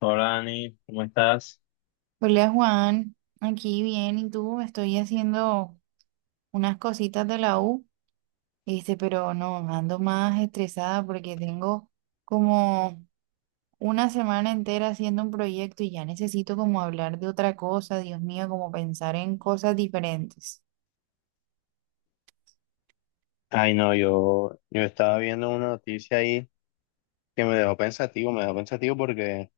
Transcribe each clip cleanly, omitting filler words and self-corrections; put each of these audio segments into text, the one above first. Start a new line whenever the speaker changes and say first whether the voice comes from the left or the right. left: Hola Dani, ¿cómo estás?
right: Hola Juan, aquí bien, ¿y tú? Estoy haciendo unas cositas de la U, pero no, ando más estresada porque tengo como una semana entera haciendo un proyecto y ya necesito como hablar de otra cosa, Dios mío, como pensar en cosas diferentes.
left: Ay, no, yo estaba viendo una noticia ahí que me dejó pensativo porque,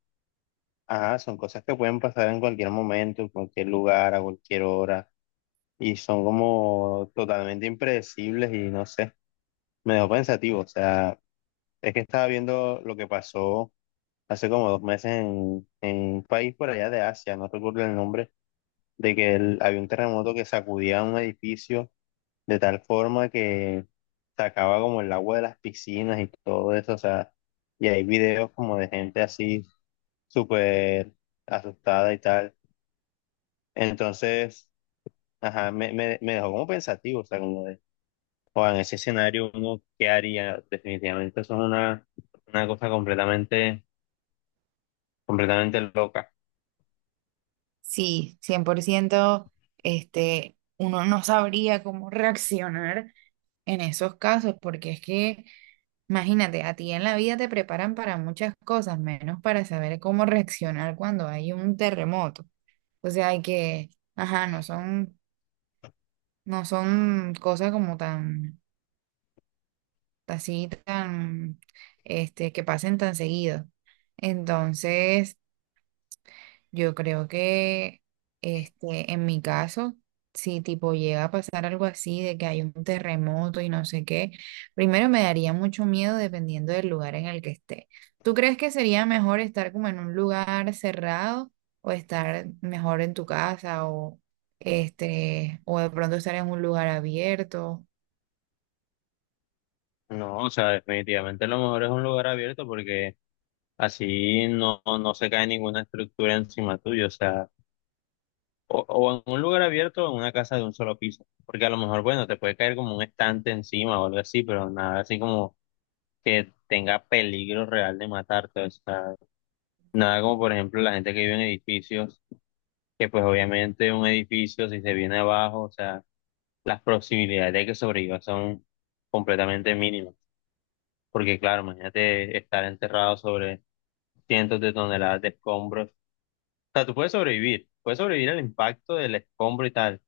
left: ajá, son cosas que pueden pasar en cualquier momento, en cualquier lugar, a cualquier hora, y son como totalmente impredecibles y no sé, me dejó pensativo, o sea, es que estaba viendo lo que pasó hace como 2 meses en un país por allá de Asia, no recuerdo el nombre, de que había un terremoto que sacudía un edificio de tal forma que sacaba como el agua de las piscinas y todo eso, o sea, y hay videos como de gente así súper asustada y tal. Entonces, ajá, me dejó como pensativo, o sea, como de, o en ese escenario uno, ¿qué haría? Definitivamente eso es una cosa completamente, completamente loca.
right: Sí, 100% uno no sabría cómo reaccionar en esos casos, porque es que, imagínate, a ti en la vida te preparan para muchas cosas, menos para saber cómo reaccionar cuando hay un terremoto. O sea, hay que, ajá, no son cosas como tan, así, tan, que pasen tan seguido. Entonces, yo creo que en mi caso, si tipo llega a pasar algo así de que hay un terremoto y no sé qué, primero me daría mucho miedo dependiendo del lugar en el que esté. ¿Tú crees que sería mejor estar como en un lugar cerrado o estar mejor en tu casa o de pronto estar en un lugar abierto?
left: No, o sea, definitivamente lo mejor es un lugar abierto porque así no se cae ninguna estructura encima tuyo, o sea. O en un lugar abierto o en una casa de un solo piso. Porque a lo mejor, bueno, te puede caer como un estante encima o algo así, pero nada así como que tenga peligro real de matarte. O sea, nada como por ejemplo la gente que vive en edificios, que pues obviamente un edificio si se viene abajo, o sea, las posibilidades de que sobreviva son completamente mínimas. Porque claro, imagínate estar enterrado sobre cientos de toneladas de escombros. O sea, tú puedes sobrevivir al impacto del escombro y tal.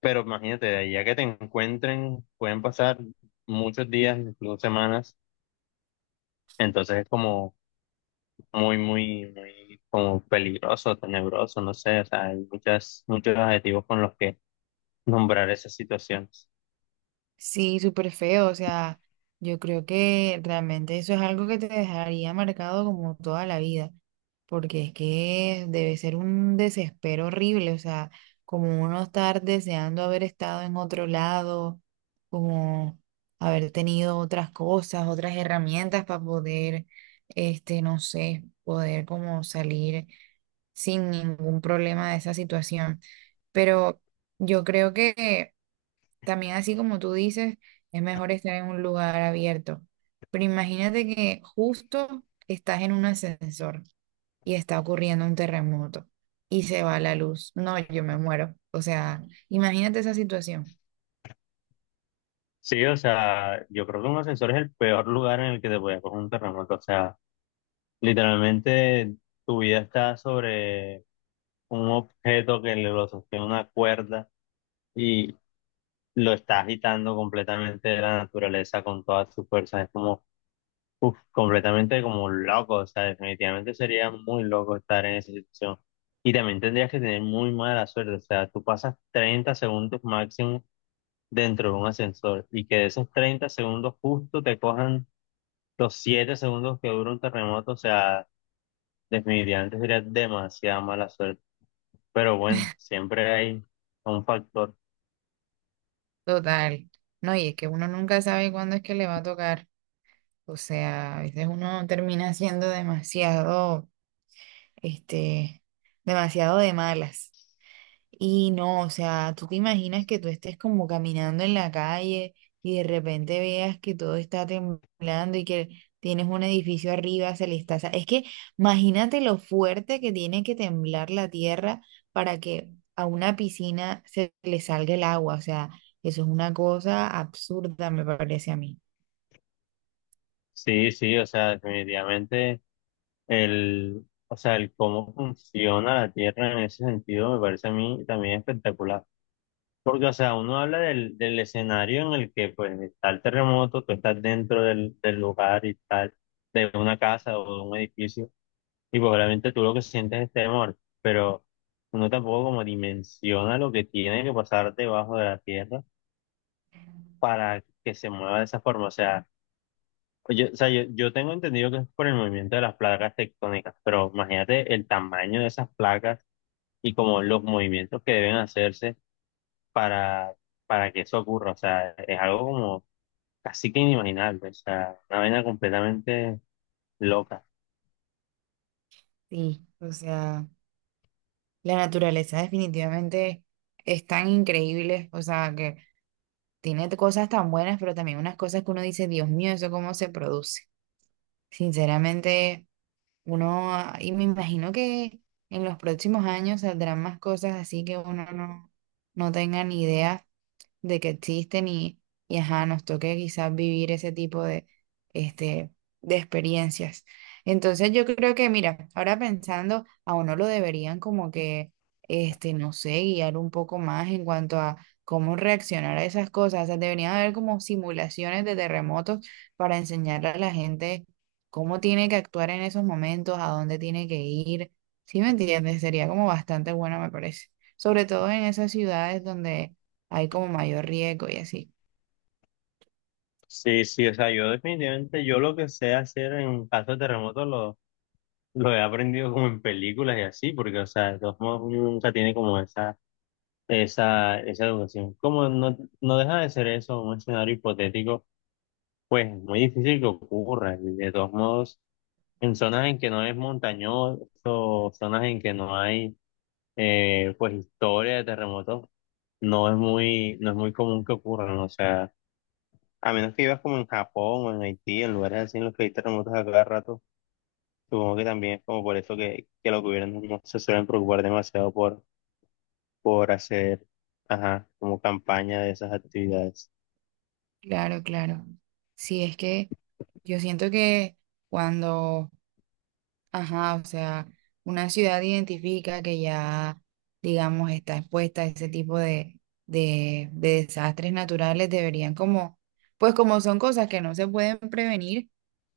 left: Pero imagínate, de ya que te encuentren, pueden pasar muchos días, incluso semanas, entonces es como muy, muy, muy como peligroso, tenebroso, no sé, o sea, hay muchas, muchos adjetivos con los que nombrar esas situaciones.
right: Sí, súper feo, o sea, yo creo que realmente eso es algo que te dejaría marcado como toda la vida, porque es que debe ser un desespero horrible, o sea, como uno estar deseando haber estado en otro lado, como haber tenido otras cosas, otras herramientas para poder, no sé, poder como salir sin ningún problema de esa situación, pero yo creo que también así como tú dices, es mejor estar en un lugar abierto. Pero imagínate que justo estás en un ascensor y está ocurriendo un terremoto y se va la luz. No, yo me muero. O sea, imagínate esa situación.
left: Sí, o sea, yo creo que un ascensor es el peor lugar en el que te puede coger un terremoto, o sea, literalmente tu vida está sobre un objeto que lo sostiene una cuerda. Y lo está agitando completamente de la naturaleza con todas sus fuerzas. Es como, uf, completamente como un loco. O sea, definitivamente sería muy loco estar en esa situación. Y también tendrías que tener muy mala suerte. O sea, tú pasas 30 segundos máximo dentro de un ascensor y que de esos 30 segundos justo te cojan los 7 segundos que dura un terremoto. O sea, definitivamente sería demasiada mala suerte. Pero bueno, siempre hay un factor.
right: Total. No, y es que uno nunca sabe cuándo es que le va a tocar. O sea, a veces uno termina siendo demasiado, este, demasiado de malas. Y no, o sea, tú te imaginas que tú estés como caminando en la calle y de repente veas que todo está temblando y que tienes un edificio arriba, se le está... sa- es que imagínate lo fuerte que tiene que temblar la tierra para que a una piscina se le salga el agua. O sea, eso es una cosa absurda, me parece a mí.
left: Sí, sí, o sea, definitivamente. El, o sea, el cómo funciona la Tierra en ese sentido me parece a mí también espectacular. Porque, o sea, uno habla del escenario en el que pues está el terremoto, tú estás dentro del lugar y tal, de una casa o de un edificio, y pues obviamente tú lo que sientes es temor, pero uno tampoco como dimensiona lo que tiene que pasar debajo de la Tierra para que se mueva de esa forma. O sea, pues yo, o sea, yo tengo entendido que es por el movimiento de las placas tectónicas, pero imagínate el tamaño de esas placas y como los movimientos que deben hacerse para, para, que eso ocurra. O sea, es algo como casi que inimaginable, o sea, una vaina completamente loca.
right: Sí, o sea, la naturaleza definitivamente es tan increíble, o sea, que... Tiene cosas tan buenas, pero también unas cosas que uno dice, Dios mío, ¿eso cómo se produce? Sinceramente, uno, y me imagino que en los próximos años saldrán más cosas así que uno no tenga ni idea de que existen y ajá, nos toque quizás vivir ese tipo de, este, de experiencias. Entonces yo creo que, mira, ahora pensando, a uno lo deberían como que, no sé, guiar un poco más en cuanto a cómo reaccionar a esas cosas. O sea, deberían haber como simulaciones de terremotos para enseñarle a la gente cómo tiene que actuar en esos momentos, a dónde tiene que ir. ¿Sí me entiendes? Sería como bastante bueno, me parece. Sobre todo en esas ciudades donde hay como mayor riesgo y así.
left: Sí, sí, o sea, yo definitivamente, yo lo que sé hacer en caso de terremoto lo he aprendido como en películas y así, porque, o sea, de todos modos uno nunca tiene como esa, esa educación. Como no deja de ser eso, un escenario hipotético. Pues muy difícil que ocurra, y de todos modos, en zonas en que no es montañoso, zonas en que no hay pues historia de terremotos, no es muy, no es muy común que ocurran, o sea, a menos que vivas como en Japón o en Haití, en lugares así en los que hay terremotos a cada rato, supongo que también es como por eso que, los gobiernos no se suelen preocupar demasiado por hacer, ajá, como campaña de esas actividades.
right: Claro, claro. Sí, es que yo siento que cuando ajá, o sea, una ciudad identifica que ya, digamos, está expuesta a ese tipo de, de desastres naturales, deberían como, pues como son cosas que no se pueden prevenir,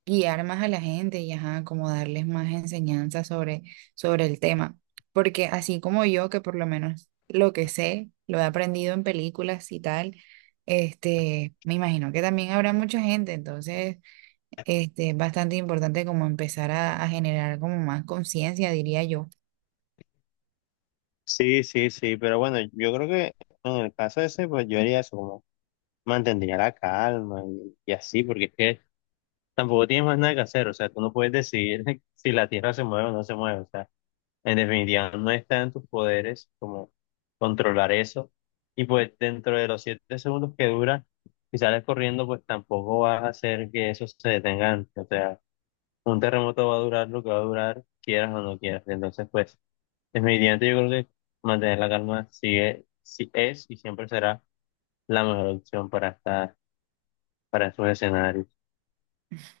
right: guiar más a la gente y ajá, como darles más enseñanza sobre, sobre el tema. Porque así como yo, que por lo menos lo que sé, lo he aprendido en películas y tal, me imagino que también habrá mucha gente, entonces es bastante importante como empezar a generar como más conciencia, diría yo.
left: Sí, sí, sí, pero bueno, yo creo que en el caso ese, pues yo haría eso, como mantendría la calma y así, porque es que tampoco tienes más nada que hacer, o sea, tú no puedes decidir si la Tierra se mueve o no se mueve, o sea, en definitiva no está en tus poderes como controlar eso, y pues dentro de los 7 segundos que dura, si sales corriendo, pues tampoco vas a hacer que eso se detenga antes, o sea, un terremoto va a durar lo que va a durar, quieras o no quieras, entonces pues, definitivamente yo creo que mantener la calma sigue, si es y siempre será la mejor opción para estar para esos escenarios.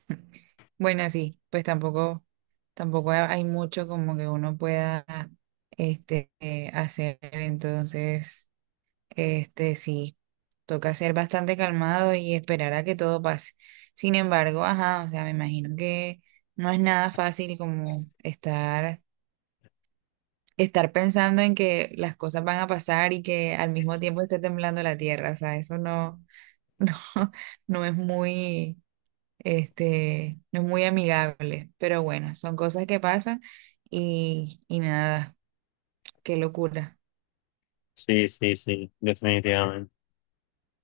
right: Bueno, sí, pues tampoco, tampoco ha- hay mucho como que uno pueda hacer, entonces, sí, toca ser bastante calmado y esperar a que todo pase. Sin embargo, ajá, o sea, me imagino que no es nada fácil como estar pensando en que las cosas van a pasar y que al mismo tiempo esté temblando la tierra, o sea, eso no. No, no es muy, no es muy amigable, pero bueno, son cosas que pasan y nada, qué locura.
left: Sí, sí, sí, definitivamente.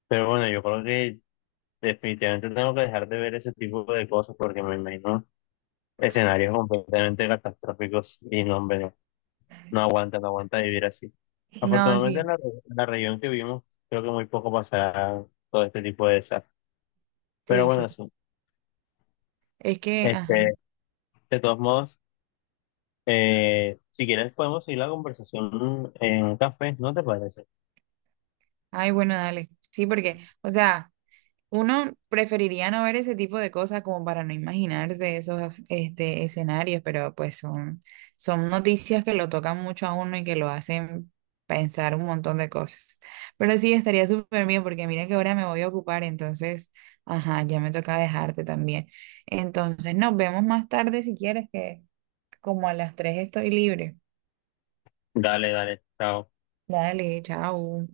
left: Pero bueno, yo creo que definitivamente tengo que dejar de ver ese tipo de cosas porque me imagino escenarios completamente catastróficos y no, hombre, no, no aguanta, no aguanta vivir así.
right: No,
left: Afortunadamente en
right: sí,
left: la, en la región que vivimos, creo que muy poco pasará todo este tipo de desastres. Pero
right: sí,
left: bueno,
right: sí,
left: sí,
right: es que, ajá,
left: este, de todos modos, si quieres podemos seguir la conversación en un café, ¿no te parece?
right: ay, bueno, dale, sí, porque, o sea... Uno preferiría no ver ese tipo de cosas como para no imaginarse esos escenarios, pero pues son noticias que lo tocan mucho a uno y que lo hacen pensar un montón de cosas. Pero sí, estaría súper bien porque mira que ahora me voy a ocupar, entonces, ajá, ya me toca dejarte también. Entonces, nos vemos más tarde si quieres, que como a las 3 estoy libre.
left: Dale, dale, chao.
right: Dale, chao.